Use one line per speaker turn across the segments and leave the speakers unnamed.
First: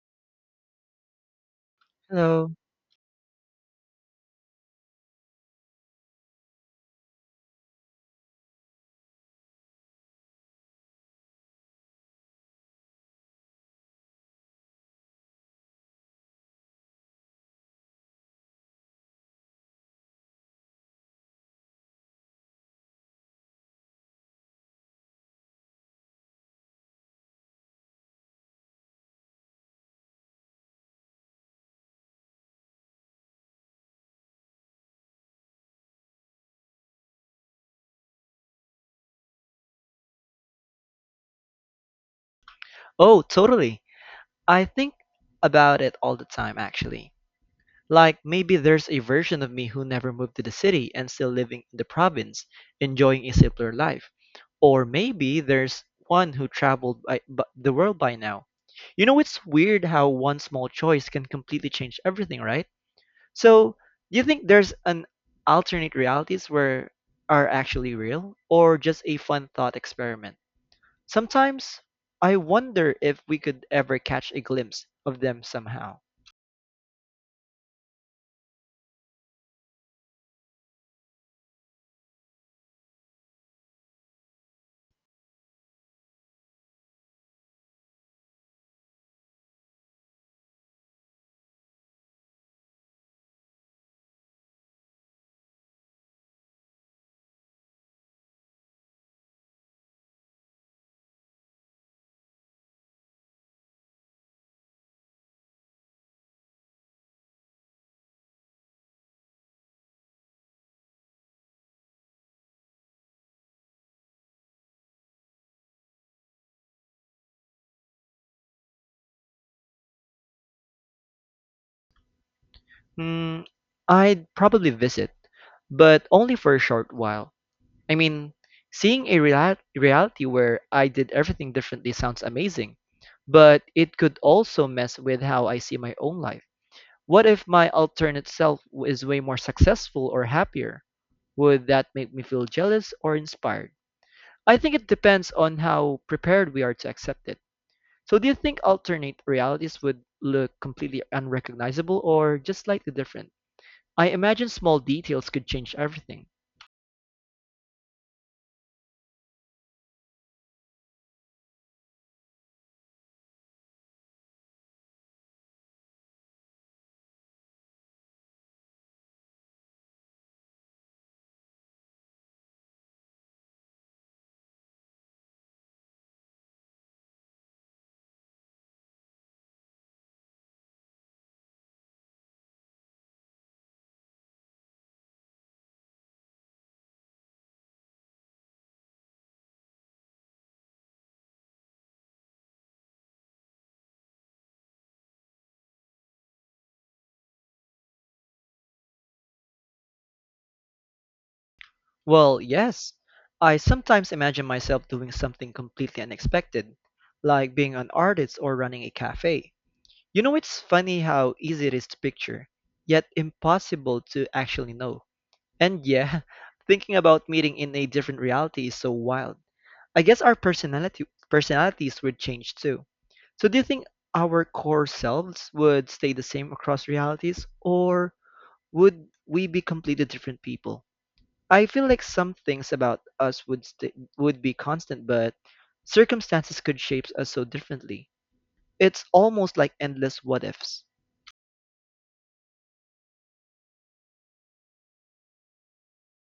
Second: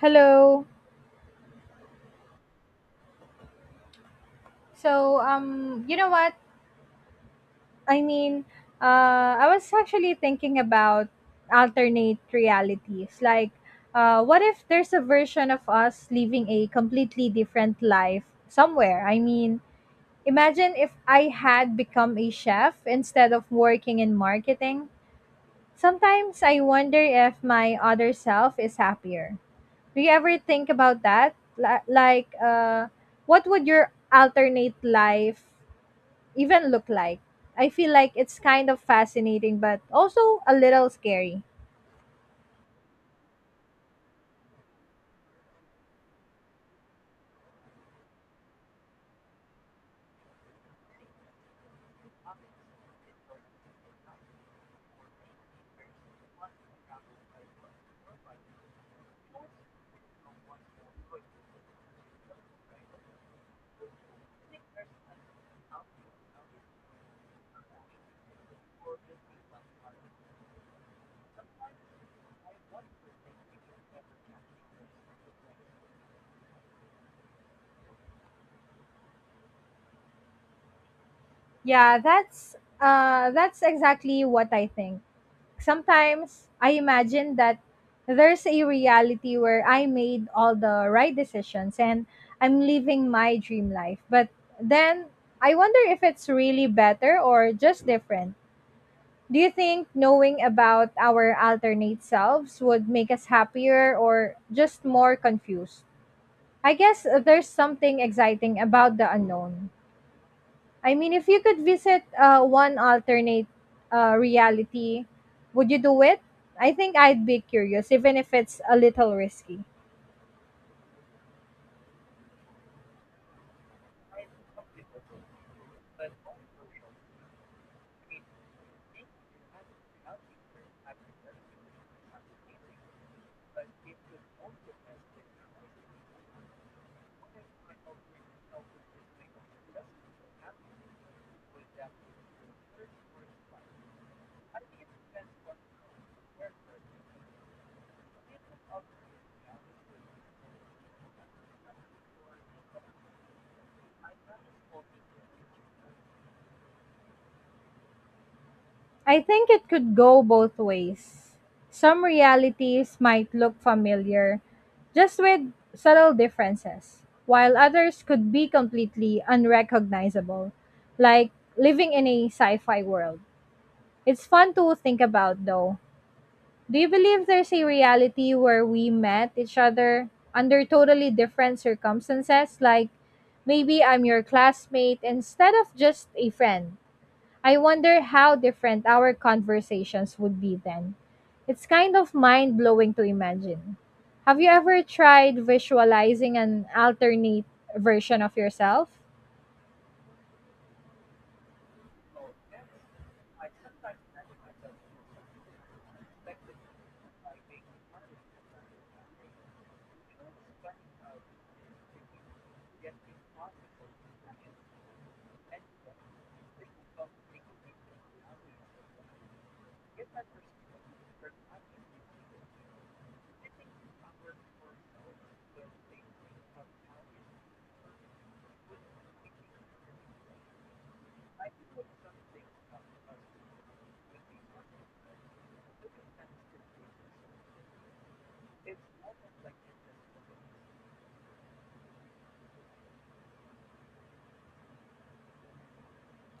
Hello.
Hello.
So, um, you know what? I mean, I was actually thinking about alternate realities. What if there's a version of us living a completely different life somewhere? Imagine if I had become a chef instead of working in marketing. Sometimes I wonder if my other self is happier. Do you ever think about that? Li- Like, uh, what would your alternate life even look like. I feel like it's kind of fascinating but also a little scary.
Oh, totally. I think about it all the time, actually. Like maybe there's a version of me who never moved to the city and still living in the province, enjoying a simpler life. Or maybe there's one who traveled the world by now. You know, it's weird how one small choice can completely change everything, right? So, do you think there's an alternate realities where are actually real or just a fun thought experiment? Sometimes I wonder if we could ever catch a glimpse of them somehow.
Yeah, that's exactly what I think. Sometimes I imagine that there's a reality where I made all the right decisions and I'm living my dream life. But then I wonder if it's really better or just different. Do you think knowing about our alternate selves would make us happier or just more confused? I guess there's something exciting about the unknown. I mean, if you could visit one alternate reality, would you do it? I think I'd be curious, even if it's a little risky.
Hmm, I'd probably visit, but only for a short while. I mean, seeing a reality where I did everything differently sounds amazing, but it could also mess with how I see my own life. What if my alternate self is way more successful or happier? Would that make me feel jealous or inspired? I think it depends on how prepared we are to accept it. So do you think alternate realities would look completely unrecognizable or just slightly different? I imagine small details could change everything.
I think it could go both ways. Some realities might look familiar, just with subtle differences, while others could be completely unrecognizable, like living in a sci fi world. It's fun to think about, though. Do you believe there's a reality where we met each other under totally different circumstances? Like maybe I'm your classmate instead of just a friend. I wonder how different our conversations would be then. It's kind of mind blowing to imagine. Have you ever tried visualizing an alternate version of yourself?
Well, yes. I sometimes imagine myself doing something completely unexpected, like being an artist or running a cafe. You know, it's funny how easy it is to picture, yet impossible to actually know. And yeah, thinking about meeting in a different reality is so wild. I guess our personality personalities would change too. So do you think our core selves would stay the same across realities or would we be completely different people? I feel like some things about us would be constant but circumstances could shape us so differently. It's almost like endless what ifs.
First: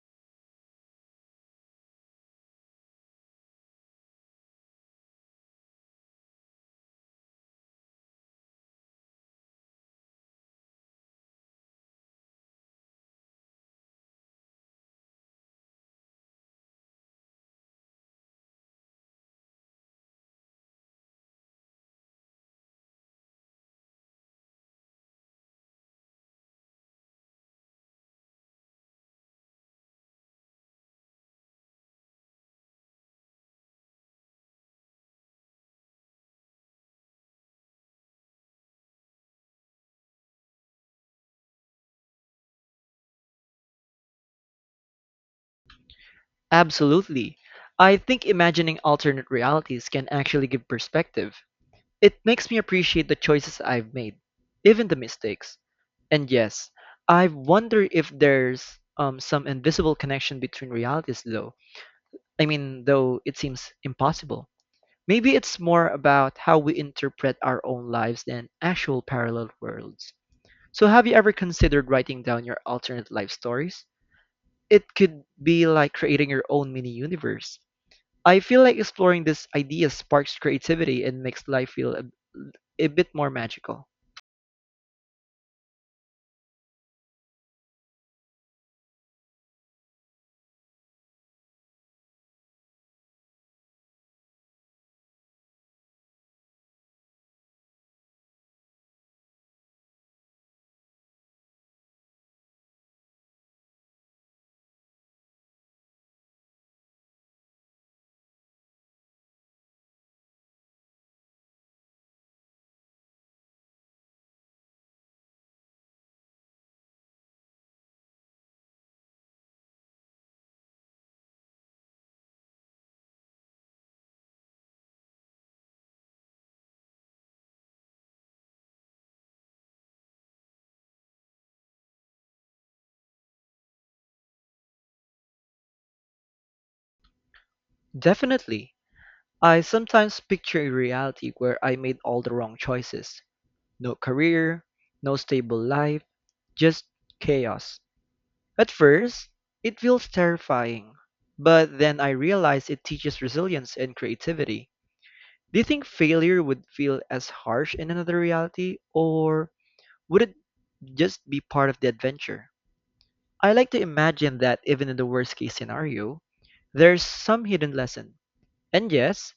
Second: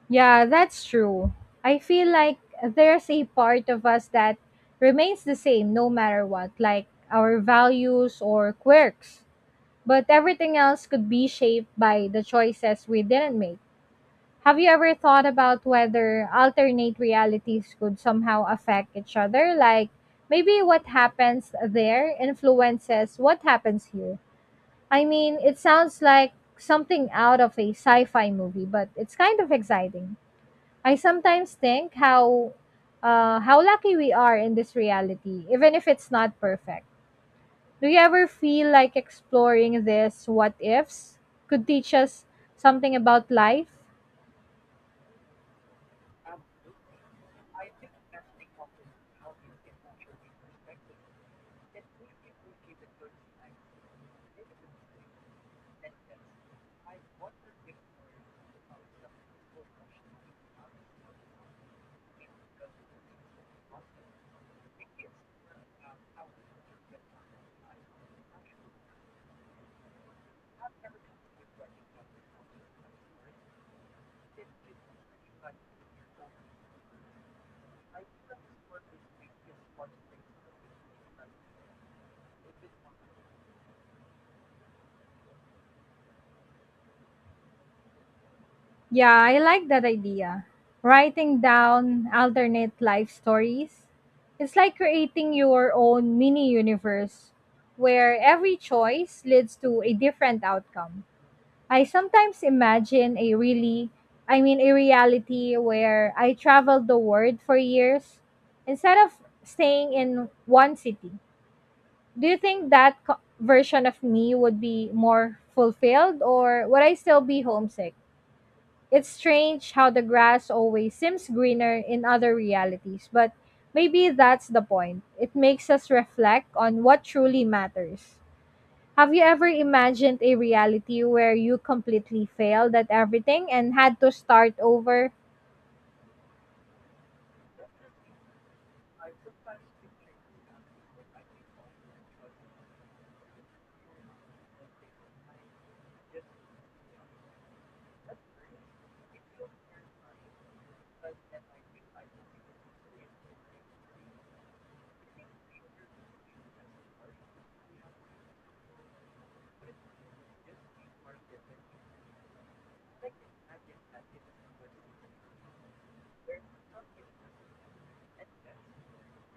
Yeah, that's true. I feel like there's a part of us that remains the same no matter what, like our values or quirks. But everything else could be shaped by the choices we didn't make. Have you ever thought about whether alternate realities could somehow affect each other? Like maybe what happens there influences what happens here. I mean, it sounds like something out of a sci fi movie, but it's kind of exciting. I sometimes think how lucky we are in this reality, even if it's not perfect. Do you ever feel like exploring this what ifs could teach us something about life?
Absolutely. I think imagining alternate realities can actually give perspective. It makes me appreciate the choices I've made, even the mistakes. And yes, I wonder if there's some invisible connection between realities, though. I mean, though it seems impossible. Maybe it's more about how we interpret our own lives than actual parallel worlds. So, have you ever considered writing down your alternate life stories? It could be like creating your own mini universe. I feel like exploring this idea sparks creativity and makes life feel a bit more magical.
Yeah, I like that idea. Writing down alternate life stories. It's like creating your own mini universe where every choice leads to a different outcome. I sometimes imagine a really, I mean, A reality where I traveled the world for years instead of staying in one city. Do you think that co- Version of me would be more fulfilled or would I still be homesick? It's strange how the grass always seems greener in other realities, but maybe that's the point. It makes us reflect on what truly matters. Have you ever imagined a reality where you completely failed at everything and had to start over?
Definitely. I sometimes picture a reality where I made all the wrong choices. No career, no stable life, just chaos. At first, it feels terrifying, but then I realize it teaches resilience and creativity. Do you think failure would feel as harsh in another reality, or would it just be part of the adventure? I like to imagine that even in the worst case scenario, there's some hidden lesson. And yes,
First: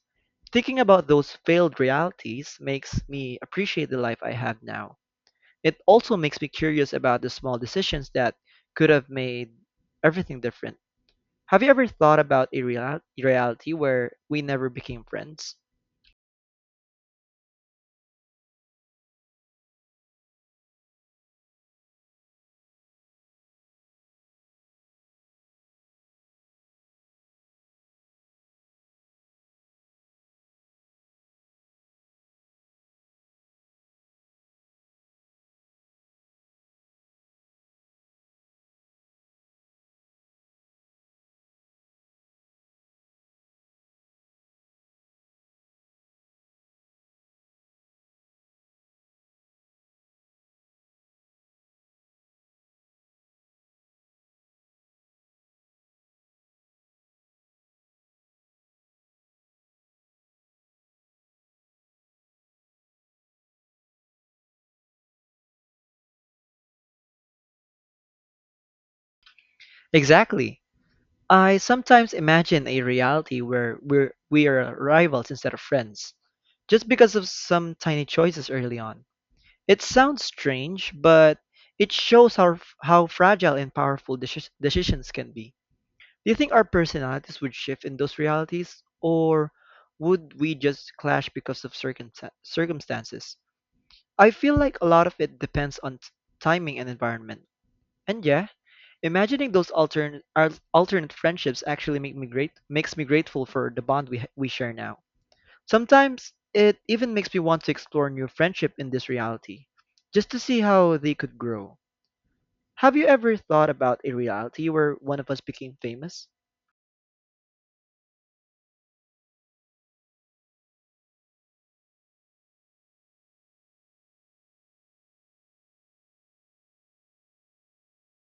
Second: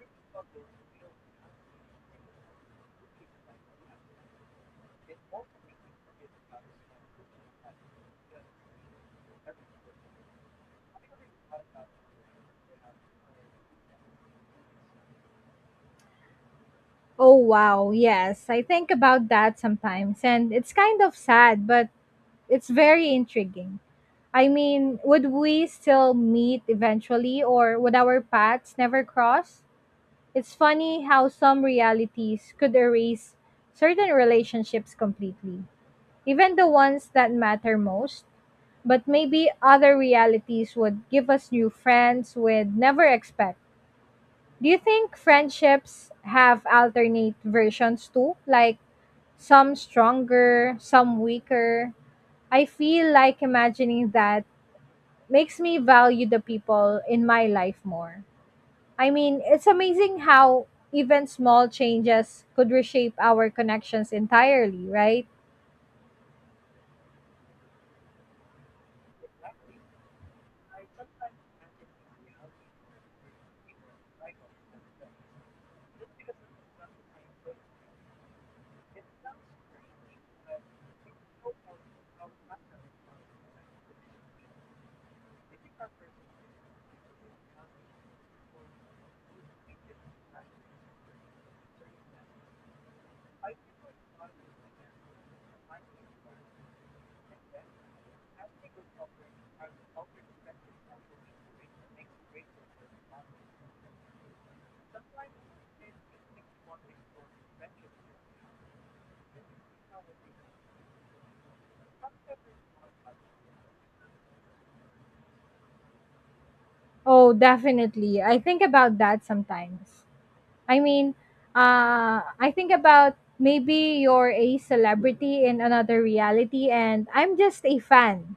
thinking about those failed realities makes me appreciate the life I have now. It also makes me curious about the small decisions that could have made everything different. Have you ever thought about a reality where we never became friends?
Oh, wow. Yes, I think about that sometimes, and it's kind of sad, but it's very intriguing. I mean, would we still meet eventually, or would our paths never cross? It's funny how some realities could erase certain relationships completely, even the ones that matter most. But maybe other realities would give us new friends we'd never expect. Do you think friendships have alternate versions too? Like some stronger, some weaker? I feel like imagining that makes me value the people in my life more. I mean, it's amazing how even small changes could reshape our connections entirely, right?
Exactly. I sometimes imagine a reality where we are rivals instead of friends, just because of some tiny choices early on. It sounds strange, but it shows how fragile and powerful decisions can be. Do you think our personalities would shift in those realities, or would we just clash because of circumstances? I feel like a lot of it depends on timing and environment. And yeah, imagining those alternate friendships actually make me great makes me grateful for the bond we we share now. Sometimes it even makes me want to explore new friendship in this reality, just to see how they could grow. Have you ever thought about a reality where one of us became famous?
Oh, definitely. I think about that sometimes. I mean, I think about maybe you're a celebrity in another reality and I'm just a fan.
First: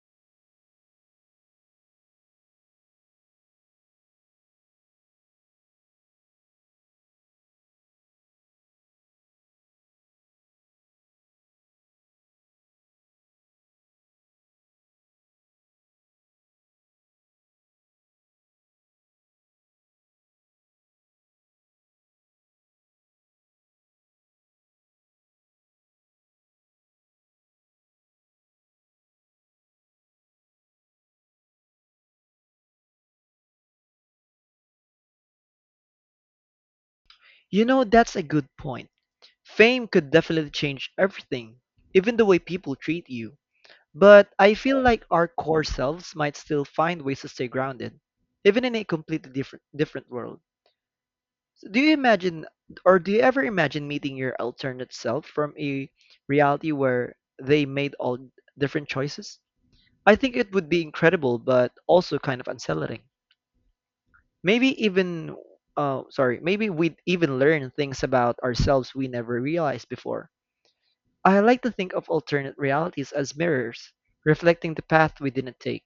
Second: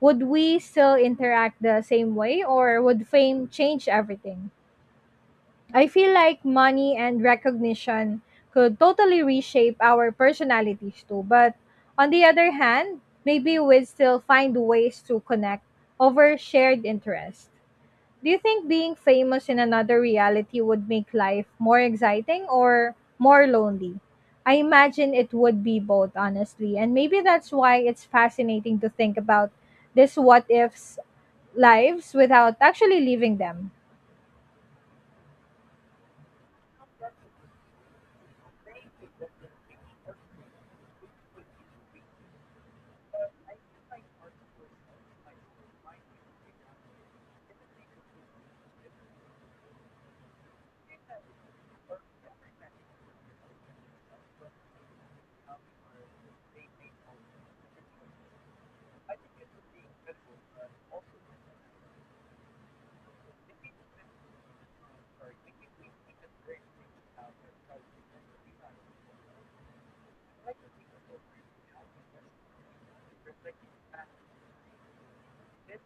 Would we still interact the same way or would fame change everything? I feel like money and recognition could totally reshape our personalities too. But on the other hand, maybe we'd still find ways to connect over shared interests. Do you think being famous in another reality would make life more exciting or more lonely? I imagine it would be both, honestly. And maybe that's why it's fascinating to think about this what ifs lives without actually living them.
You know, that's a good point. Fame could definitely change everything, even the way people treat you. But I feel like our core selves might still find ways to stay grounded, even in a completely different world. So do you ever imagine meeting your alternate self from a reality where they made all different choices? I think it would be incredible but also kind of unsettling. Maybe even maybe we'd even learn things about ourselves we never realized before. I like to think of alternate realities as mirrors, reflecting the path we didn't take.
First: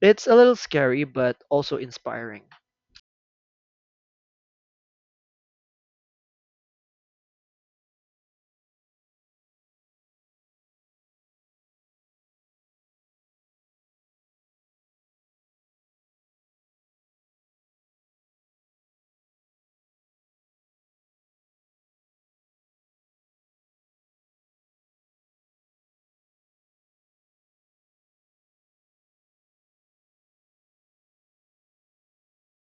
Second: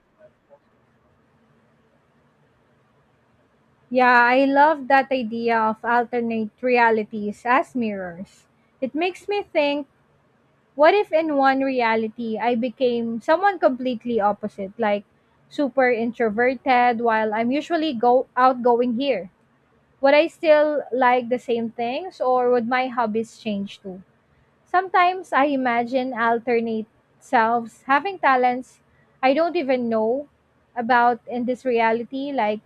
It's a little scary, but also inspiring.
Yeah, I love that idea of alternate realities as mirrors. It makes me think. What if in one reality I became someone completely opposite, like super introverted while I'm usually go outgoing here? Would I still like the same things or would my hobbies change too? Sometimes I imagine alternate selves having talents I don't even know about in this reality, like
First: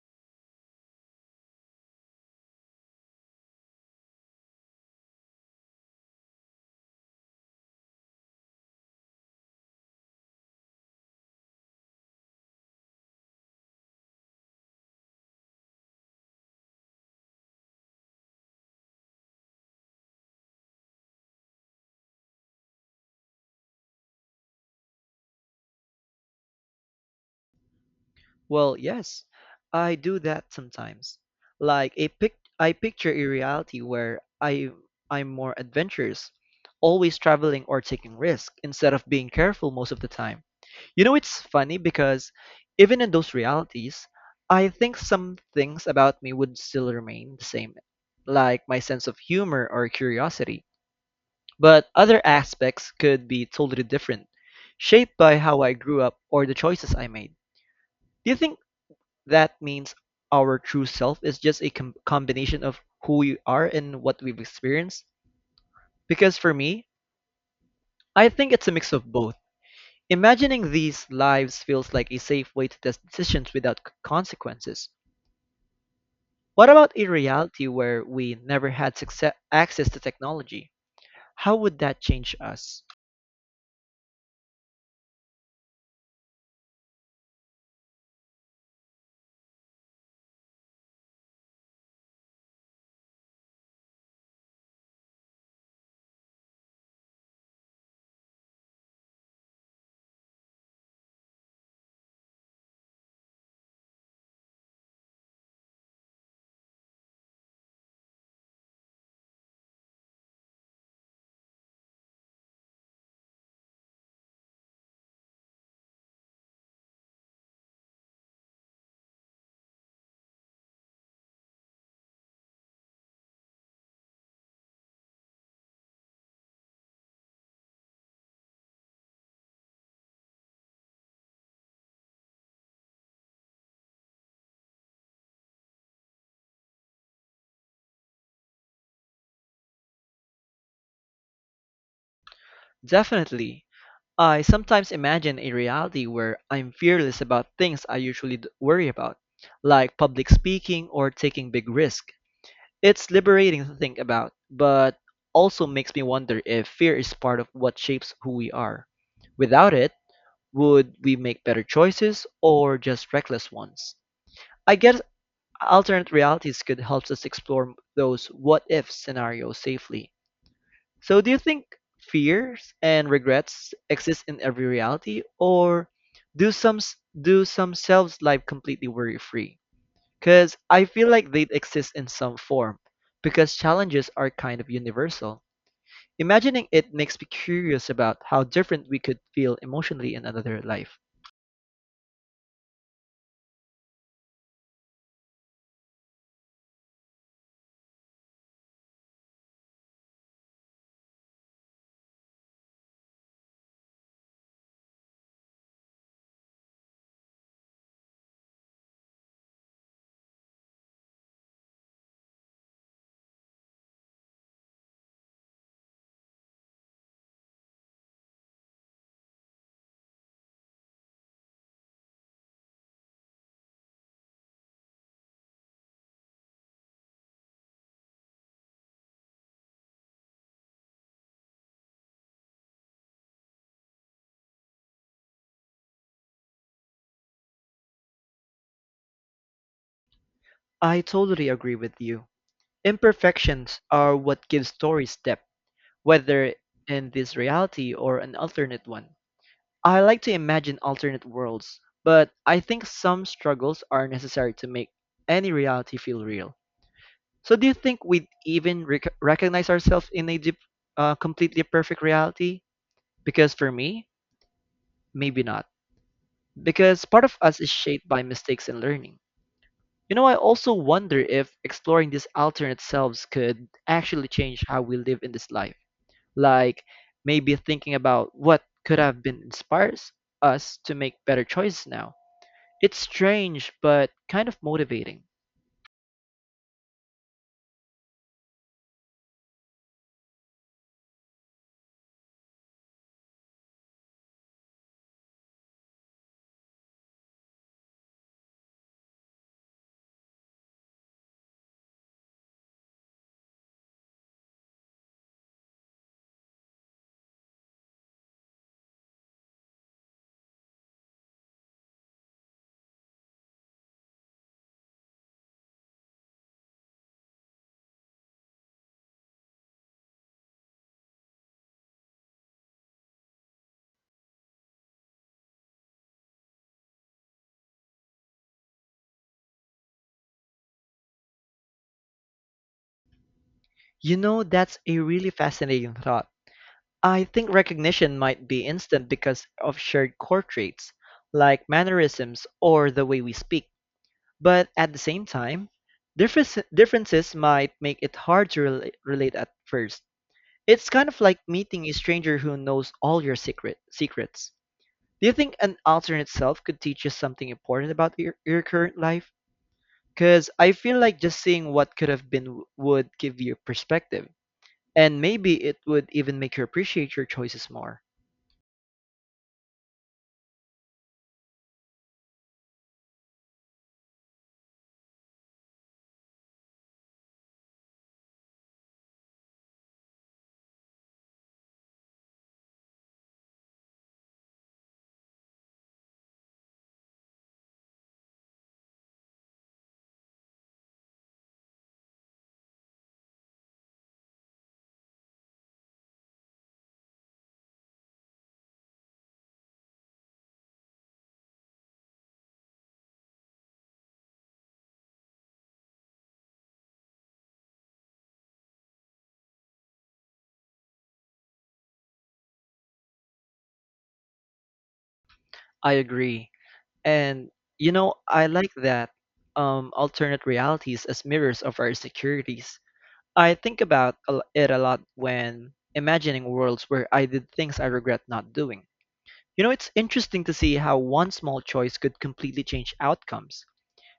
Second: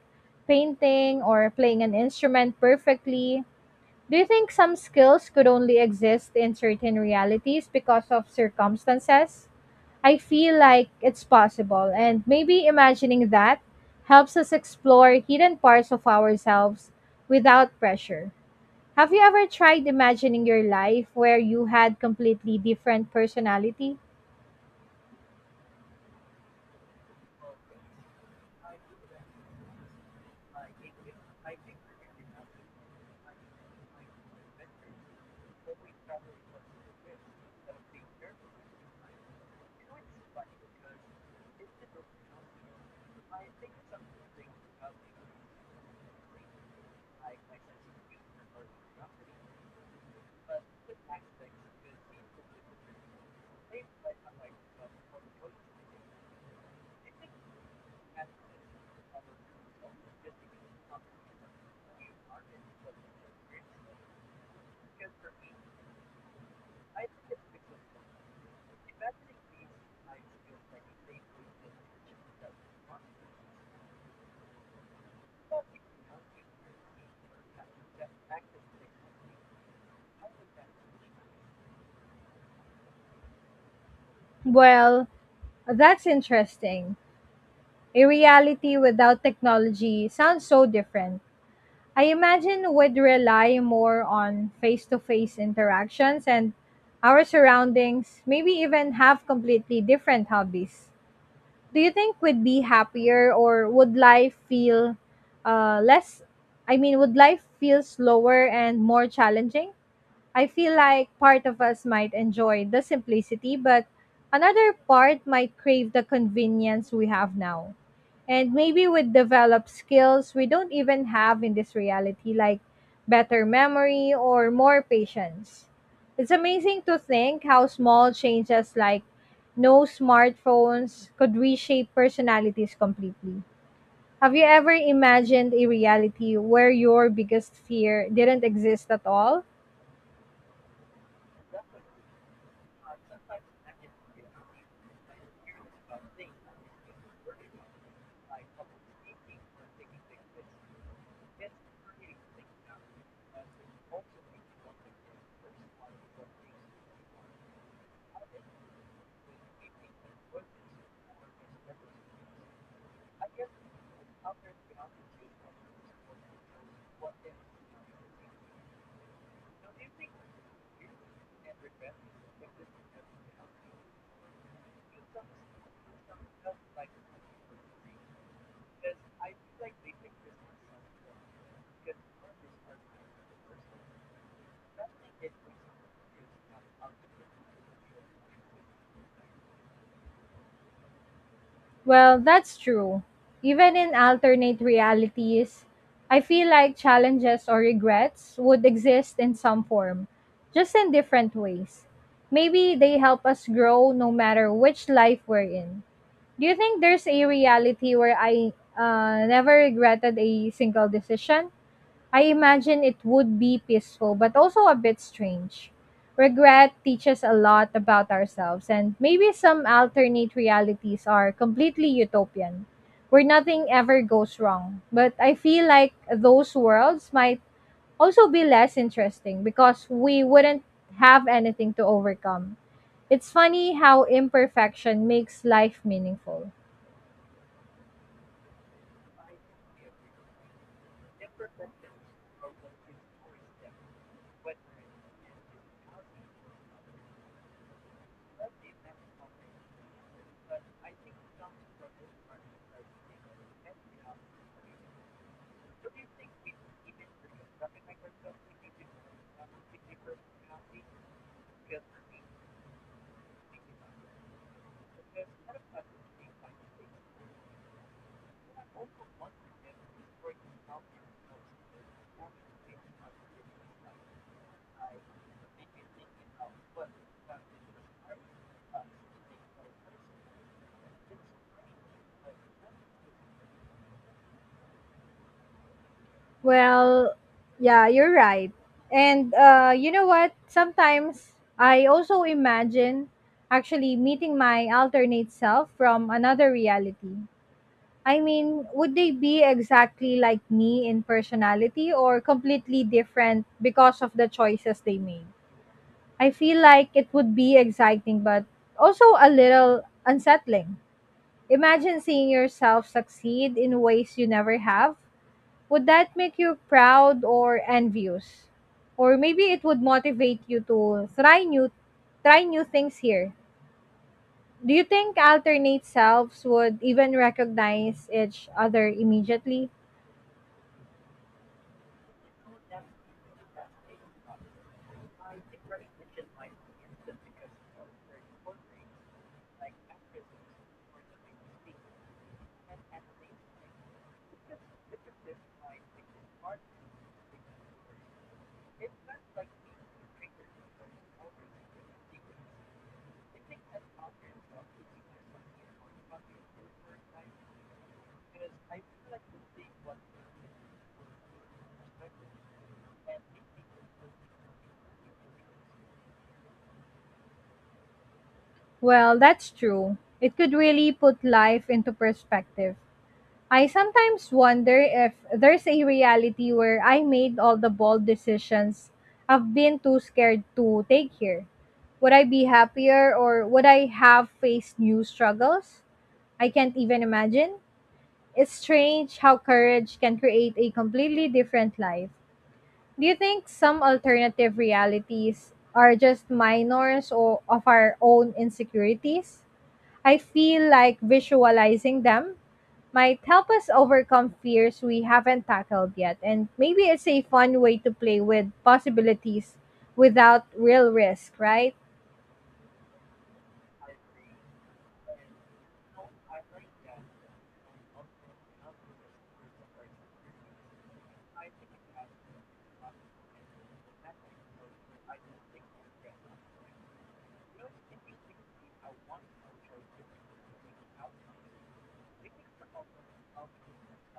painting or playing an instrument perfectly. Do you think some skills could only exist in certain realities because of circumstances? I feel like it's possible, and maybe imagining that helps us explore hidden parts of ourselves without pressure. Have you ever tried imagining your life where you had completely different personality?
Well, yes, I do that sometimes. Like a pic I picture a reality where I'm more adventurous, always traveling or taking risks instead of being careful most of the time. You know, it's funny because even in those realities, I think some things about me would still remain the same, like my sense of humor or curiosity. But other aspects could be totally different, shaped by how I grew up or the choices I made. Do you think that means our true self is just a combination of who we are and what we've experienced? Because for me, I think it's a mix of both. Imagining these lives feels like a safe way to test decisions without consequences. What about a reality where we never had access to technology? How would that change us?
Well, that's interesting. A reality without technology sounds so different. I imagine would rely more on face to face interactions and our surroundings, maybe even have completely different hobbies. Do you think we'd be happier or would life feel less? I mean, would life feel slower and more challenging? I feel like part of us might enjoy the simplicity, but another part might crave the convenience we have now. And maybe we develop skills we don't even have in this reality, like better memory or more patience. It's amazing to think how small changes like no smartphones could reshape personalities completely. Have you ever imagined a reality where your biggest fear didn't exist at all?
Definitely, I sometimes imagine a reality where I'm fearless about things I usually worry about, like public speaking or taking big risks. It's liberating to think about, but also makes me wonder if fear is part of what shapes who we are. Without it, would we make better choices or just reckless ones? I guess alternate realities could help us explore those what if scenarios safely. So, do you think fears and regrets exist in every reality, or do some selves live completely worry free? Because I feel like they exist in some form, because challenges are kind of universal. Imagining it makes me curious about how different we could feel emotionally in another life.
Well, that's true. Even in alternate realities, I feel like challenges or regrets would exist in some form, just in different ways. Maybe they help us grow no matter which life we're in. Do you think there's a reality where I never regretted a single decision? I imagine it would be peaceful, but also a bit strange. Regret teaches a lot about ourselves, and maybe some alternate realities are completely utopian, where nothing ever goes wrong. But I feel like those worlds might also be less interesting because we wouldn't have anything to overcome. It's funny how imperfection makes life meaningful.
I totally agree with you. Imperfections are what give stories depth, whether in this reality or an alternate one. I like to imagine alternate worlds, but I think some struggles are necessary to make any reality feel real. So, do you think we'd even recognize ourselves in a completely perfect reality? Because for me, maybe not. Because part of us is shaped by mistakes and learning. You know, I also wonder if exploring these alternate selves could actually change how we live in this life. Like, maybe thinking about what could have been inspires us to make better choices now. It's strange, but kind of motivating.
Well, yeah, you're right. And you know what? Sometimes I also imagine actually meeting my alternate self from another reality. I mean, would they be exactly like me in personality or completely different because of the choices they made? I feel like it would be exciting, but also a little unsettling. Imagine seeing yourself succeed in ways you never have, would that make you proud or envious? Or maybe it would motivate you to try new things here. Do you think alternate selves would even recognize each other immediately?
You know, that's a really fascinating thought. I think recognition might be instant because of shared core traits, like mannerisms or the way we speak. But at the same time, differences might make it hard to relate at first. It's kind of like meeting a stranger who knows all your secrets. Do you think an alternate self could teach you something important about your current life? Because I feel like just seeing what could have been would give you perspective. And maybe it would even make you appreciate your choices more.
Well, that's true. It could really put life into perspective. I sometimes wonder if there's a reality where I made all the bold decisions I've been too scared to take here. Would I be happier or would I have faced new struggles? I can't even imagine. It's strange how courage can create a completely different life. Do you think some alternative realities are just minors or of our own insecurities? I feel like visualizing them might help us overcome fears we haven't tackled yet. And maybe it's a fun way to play with possibilities without real risk, right?
I agree. And you know, I like that alternate realities as mirrors of our insecurities. I think about it a lot when imagining worlds where I did things I regret not doing. You know, it's interesting to see how one small choice could completely change outcomes.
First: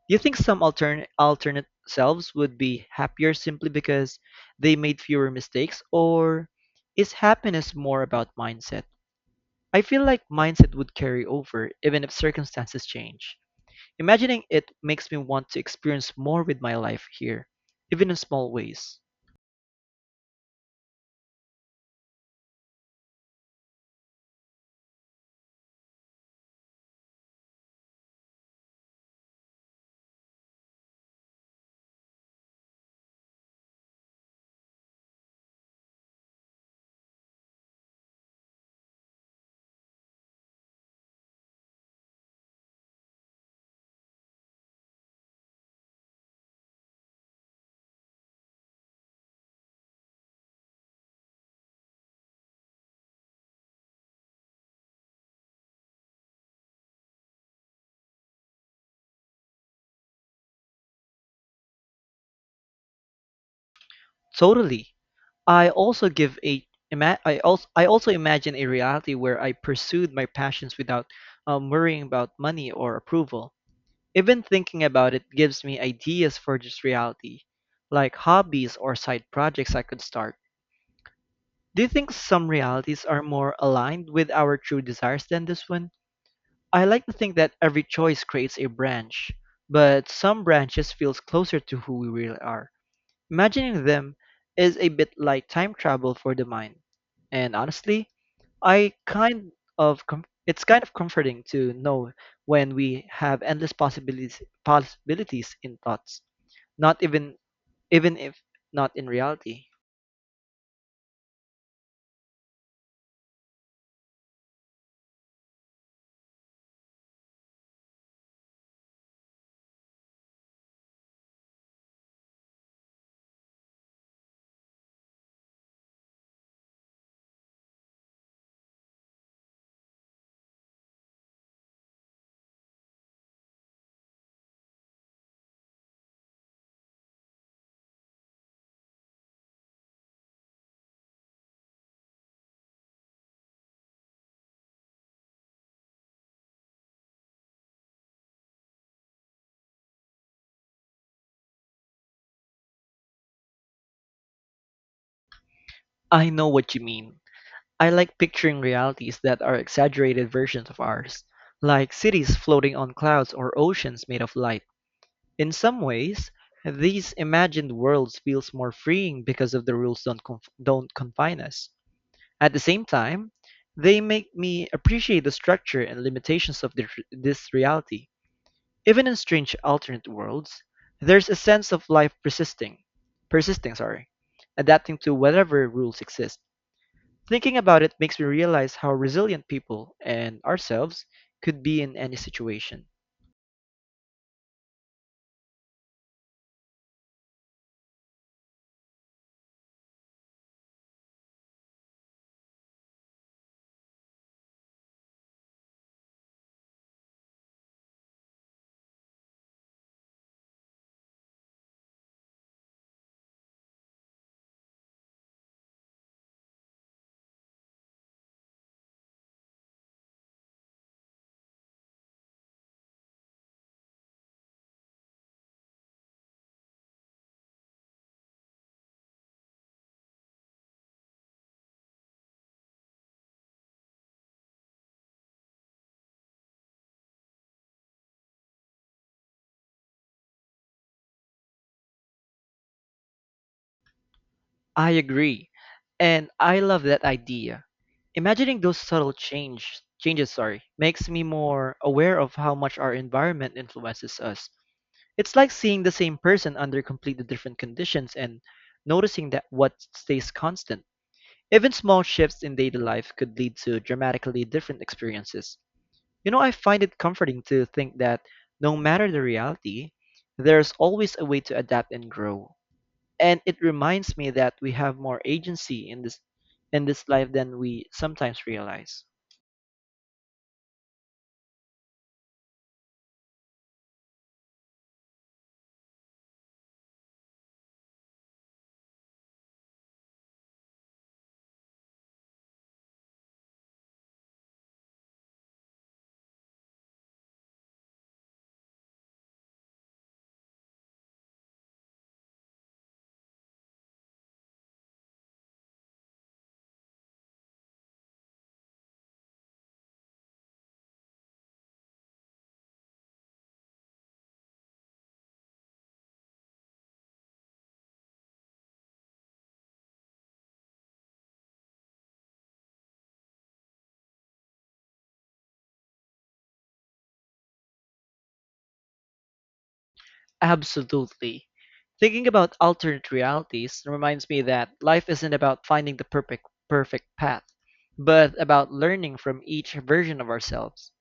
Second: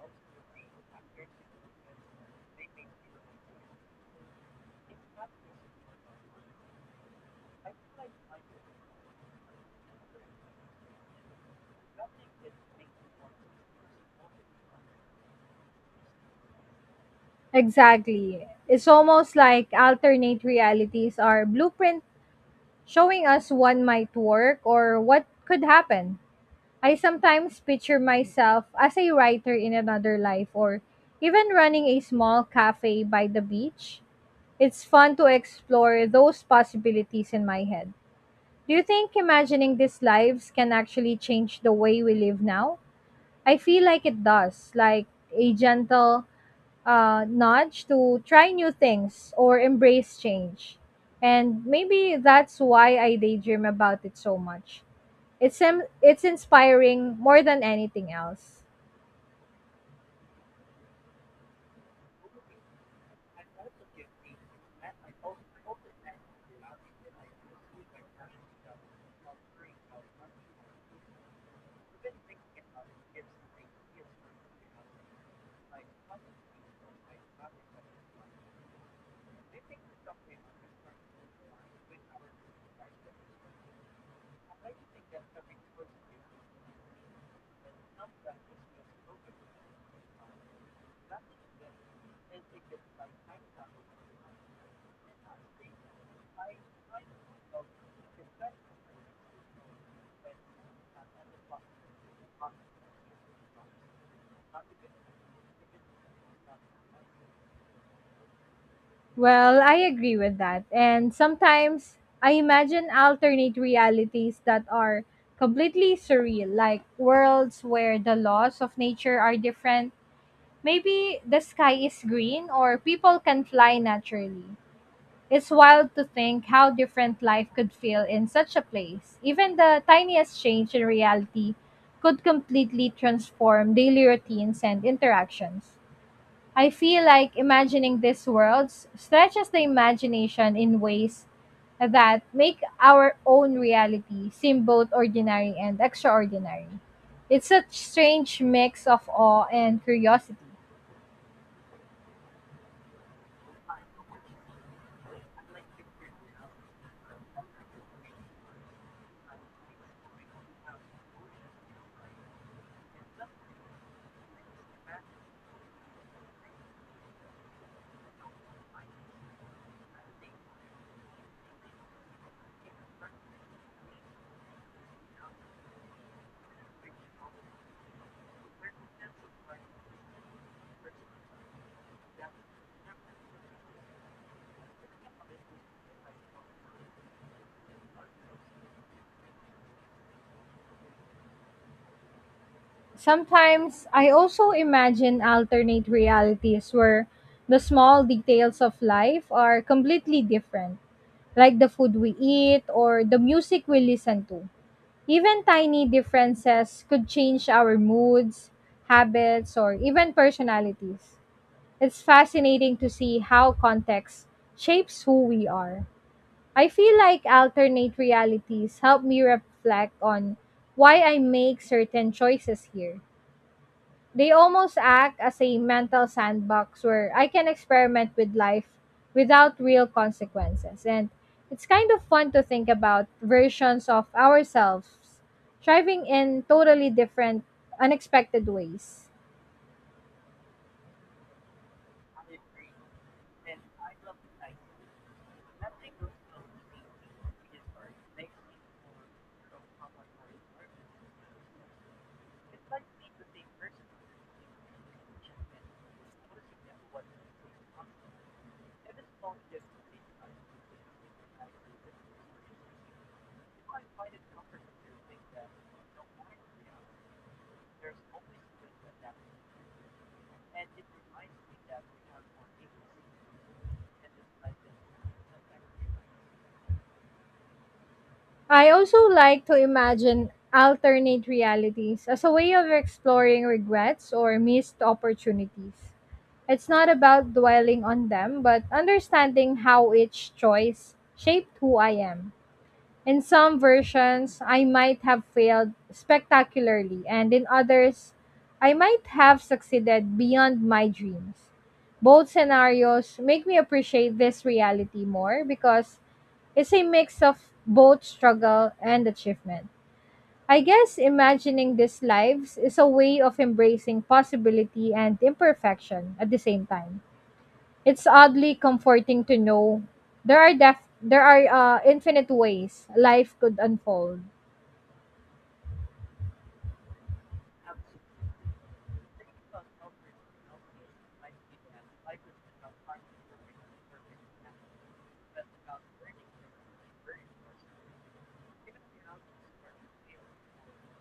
Do you think some alternate selves would be happier simply because they made fewer mistakes, or is happiness more about mindset? I feel like mindset would carry over even if circumstances change. Imagining it makes me want to experience more with my life here, even in
Exactly.
small
It's
ways.
almost like alternate realities are blueprint showing us what might work or what could happen. I sometimes picture myself as a writer in another life or even running a small cafe by the beach. It's fun to explore those possibilities in my head. Do you think imagining these lives can actually change the way we live now? I feel like it does, like a gentle nudge to try new things or embrace change. And maybe that's why I daydream about it so much. It's inspiring more than anything else.
Totally. I also imagine a reality where I pursued my passions without worrying about money or approval. Even thinking about it gives me ideas for this reality, like hobbies or side projects I could start. Do you think some realities are more aligned with our true desires than this one? I like to think that every choice creates a branch, but some branches feels closer to who we really are. Imagining them is a bit like time travel for the mind. And honestly, I kind of com- it's kind of comforting to know when we have endless possibilities in thoughts. Not even Even if not in
Well,
reality.
I agree with that. And sometimes I imagine alternate realities that are completely surreal, like worlds where the laws of nature are different. Maybe the sky is green or people can fly naturally. It's wild to think how different life could feel in such a place. Even the tiniest change in reality could completely transform daily routines and interactions. I feel like imagining these worlds stretches the imagination in ways that make our own reality seem both ordinary and extraordinary. It's a strange mix of awe and curiosity.
I know what you mean. I like picturing realities that are exaggerated versions of ours, like cities floating on clouds or oceans made of light. In some ways, these imagined worlds feels more freeing because of the rules don't confine us. At the same time, they make me appreciate the structure and limitations of this reality. Even in strange alternate worlds, there's a sense of life persisting, sorry, adapting to whatever rules exist. Thinking about it makes me realize how resilient people and ourselves could be in any situation.
Sometimes I also imagine alternate realities where the small details of life are completely different, like the food we eat or the music we listen to. Even tiny differences could change our moods, habits, or even personalities. It's fascinating to see how context shapes who we are. I feel like alternate realities help me reflect on why I make certain choices here. They almost act as a mental sandbox where I can experiment with life without real consequences. And it's kind of fun to think about versions of ourselves thriving in totally different, unexpected ways.
I agree, and I love that idea. Imagining those subtle makes me more aware of how much our environment influences us. It's like seeing the same person under completely different conditions and noticing that what stays constant. Even small shifts in daily life could lead to dramatically different experiences. You know, I find it comforting to think that no matter the reality, there's always a way to adapt and grow. And it reminds me that we have more agency in this life than we sometimes
I
realize.
also like to imagine alternate realities as a way of exploring regrets or missed opportunities. It's not about dwelling on them, but understanding how each choice shaped who I am. In some versions, I might have failed spectacularly, and in others, I might have succeeded beyond my dreams. Both scenarios make me appreciate this reality more because it's a mix of both struggle and achievement. I guess imagining these lives is a way of embracing possibility and imperfection at the same time. It's oddly comforting to know there are infinite ways life could unfold.
Absolutely. Thinking about alternate realities reminds me that life isn't about finding the perfect path, but about learning from each version of ourselves.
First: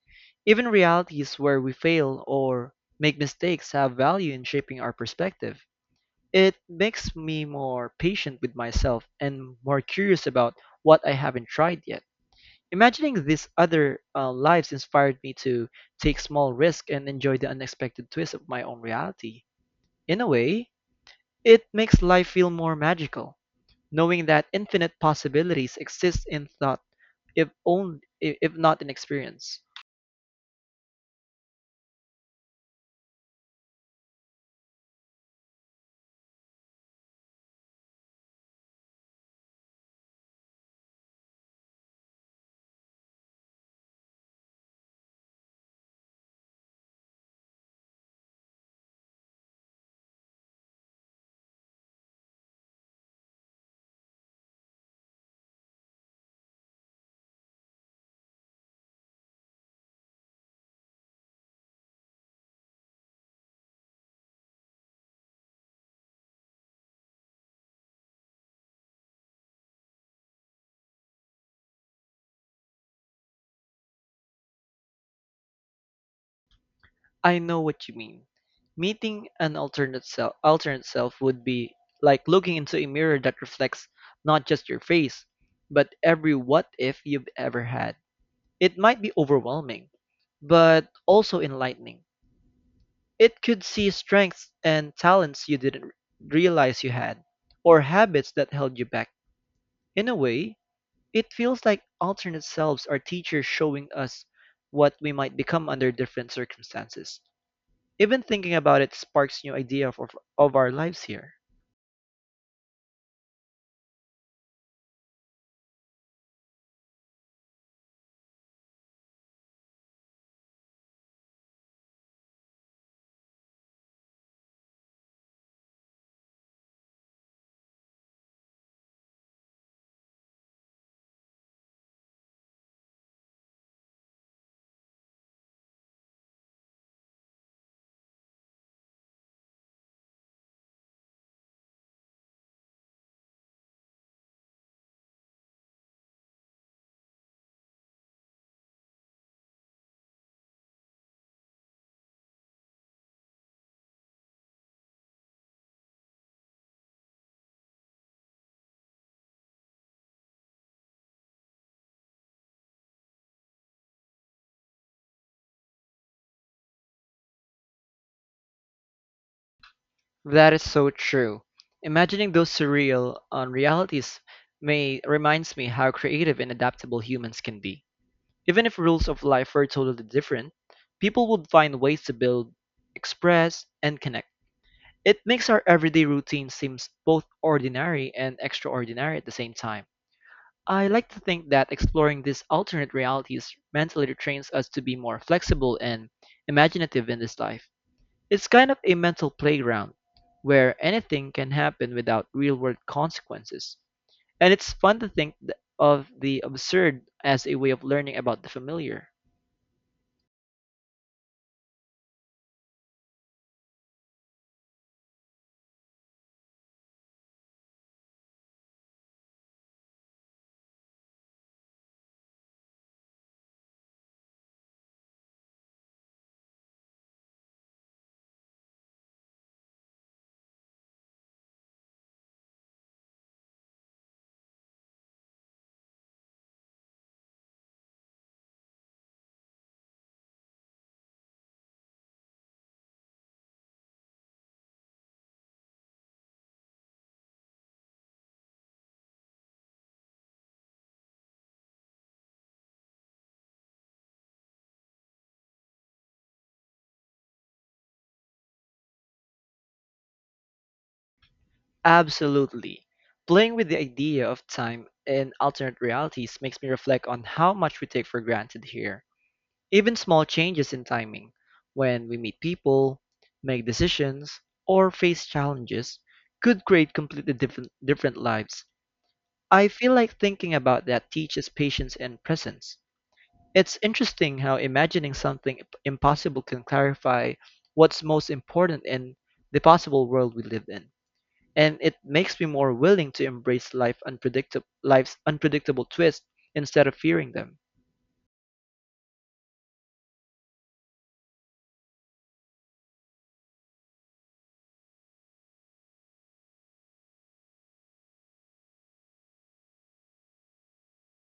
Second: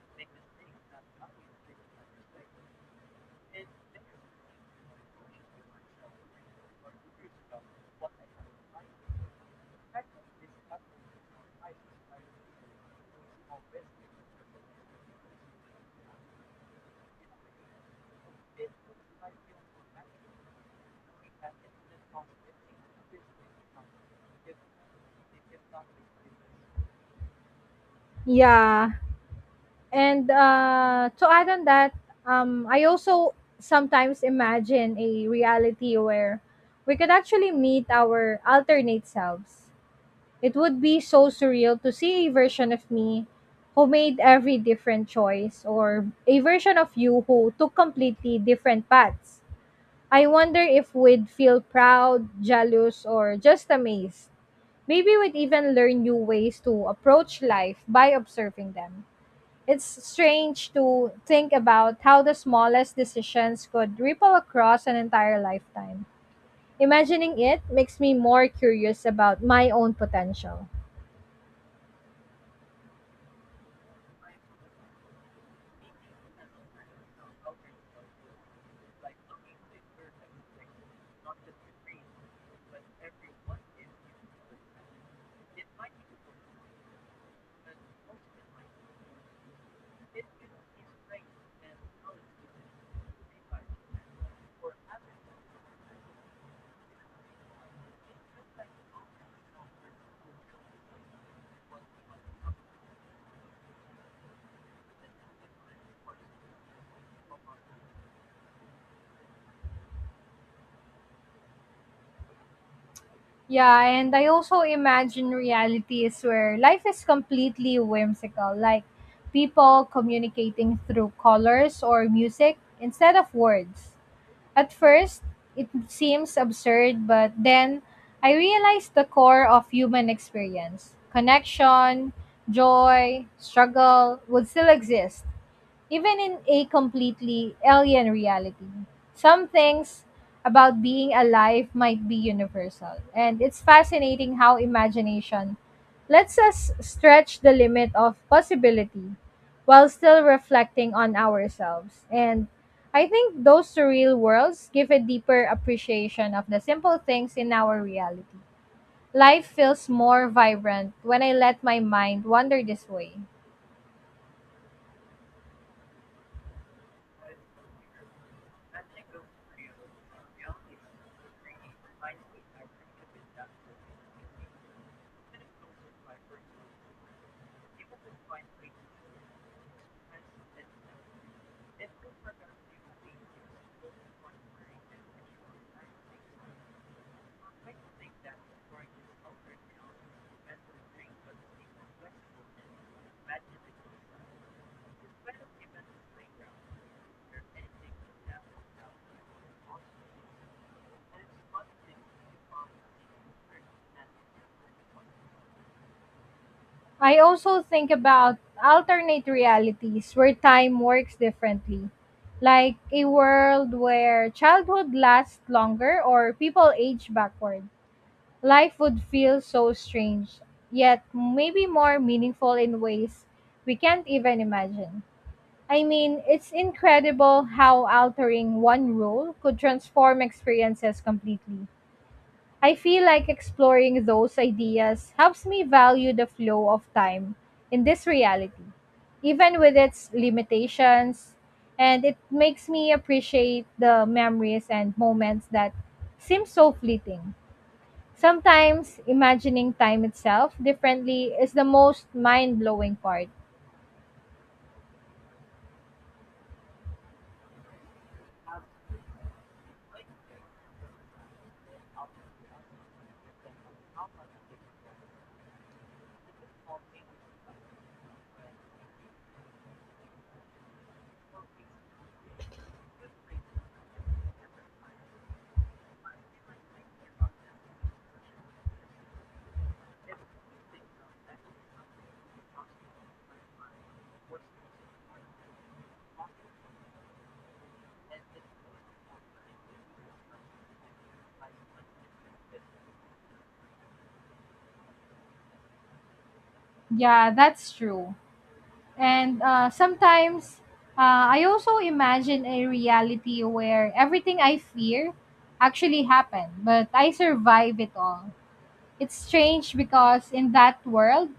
Even realities where we fail or make mistakes have value in shaping our perspective. It makes me more patient with myself and more curious about what I haven't tried yet. Imagining these other lives inspired me to take small risks and enjoy the unexpected twist of my own reality. In a way, it makes life feel more magical, knowing that infinite possibilities exist in thought, if only if not in
Yeah,
experience.
and to add on that, I also sometimes imagine a reality where we could actually meet our alternate selves. It would be so surreal to see a version of me who made every different choice or a version of you who took completely different paths. I wonder if we'd feel proud, jealous, or just amazed. Maybe we'd even learn new ways to approach life by observing them. It's strange to think about how the smallest decisions could ripple across an entire lifetime. Imagining it makes me more curious about my own potential.
I know what you mean. Meeting an alternate self would be like looking into a mirror that reflects not just your face, but every what if you've ever had. It might be overwhelming, but also enlightening. It could see strengths and talents you didn't realize you had, or habits that held you back. In a way, it feels like alternate selves are teachers showing us what we might become under different circumstances. Even thinking about it sparks new idea of our lives here.
Yeah, and I also imagine realities where life is completely whimsical, like people communicating through colors or music instead of words. At first, it seems absurd, but then I realized the core of human experience connection, joy, struggle would still exist, even in a completely alien reality. Some things about being alive might be universal, and it's fascinating how imagination lets us stretch the limit of possibility while still reflecting on ourselves. And I think those surreal worlds give a deeper appreciation of the simple things in our reality. Life feels more vibrant when I let my mind wander this way.
That is so true. Imagining those surreal unrealities may reminds me how creative and adaptable humans can be. Even if rules of life were totally different, people would find ways to build, express, and connect. It makes our everyday routine seems both ordinary and extraordinary at the same time. I like to think that exploring these alternate realities mentally trains us to be more flexible and imaginative in this life. It's kind of a mental playground where anything can happen without real world consequences. And it's fun to think of the absurd
I
as a
also
way of
think
learning
about
about the familiar.
alternate realities where time works differently, like a world where childhood lasts longer or people age backward. Life would feel so strange, yet maybe more meaningful in ways we can't even imagine. I mean, it's incredible how altering one rule could transform experiences completely. I feel like exploring those ideas helps me value the flow of time in this reality, even with its limitations, and it makes me appreciate the memories and moments that seem so fleeting. Sometimes imagining time itself differently is the most mind blowing part.
Absolutely. Playing with the idea of time and alternate realities makes me reflect on how much we take for granted here. Even small changes in timing, when we meet people, make decisions, or face challenges, could create completely different lives. I feel like thinking about that teaches patience and presence. It's interesting how imagining something impossible can clarify what's most important in the possible world we live in, and it makes me more willing to embrace life's unpredictable twists instead of
Yeah,
fearing them.
that's true. And sometimes I also imagine a reality where everything I fear actually happened, but I survive it all. It's strange because in that world,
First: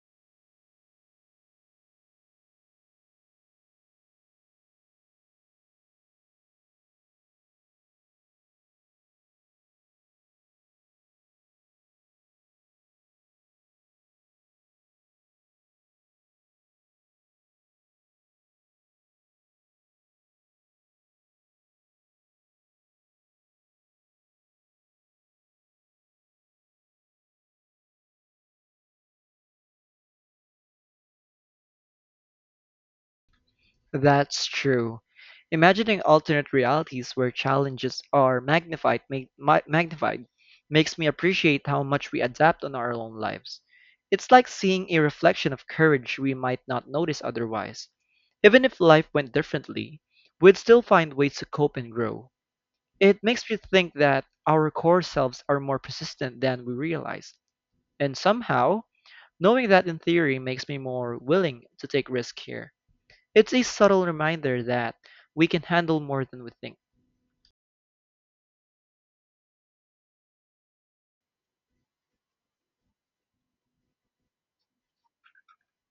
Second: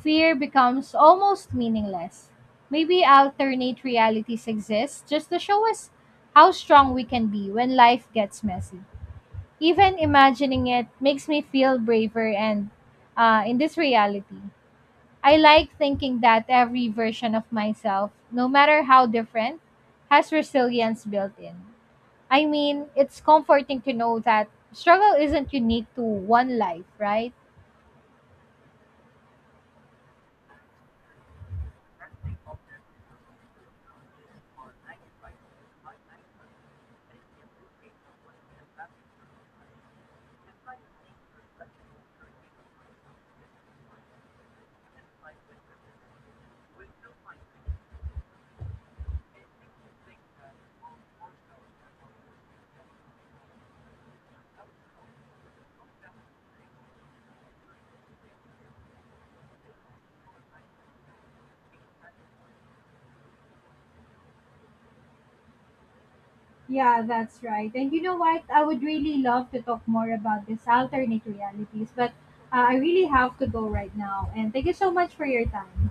fear becomes almost meaningless. Maybe alternate realities exist just to show us how strong we can be when life gets messy. Even imagining it makes me feel braver and in this reality. I like thinking that every version of myself, no matter how different, has resilience built in. I mean, it's comforting to know that struggle isn't unique to one life, right?
That's true. Imagining alternate realities where challenges are magnified makes me appreciate how much we adapt on our own lives. It's like seeing a reflection of courage we might not notice otherwise. Even if life went differently, we'd still find ways to cope and grow. It makes me think that our core selves are more persistent than we realize. And somehow, knowing that in theory makes me more willing to take risk here. It's a subtle reminder that we can handle more than we think.
Yeah, that's right. And you know what? I would really love to talk more about these alternate realities, but I really have to go right now. And thank you so much for your time.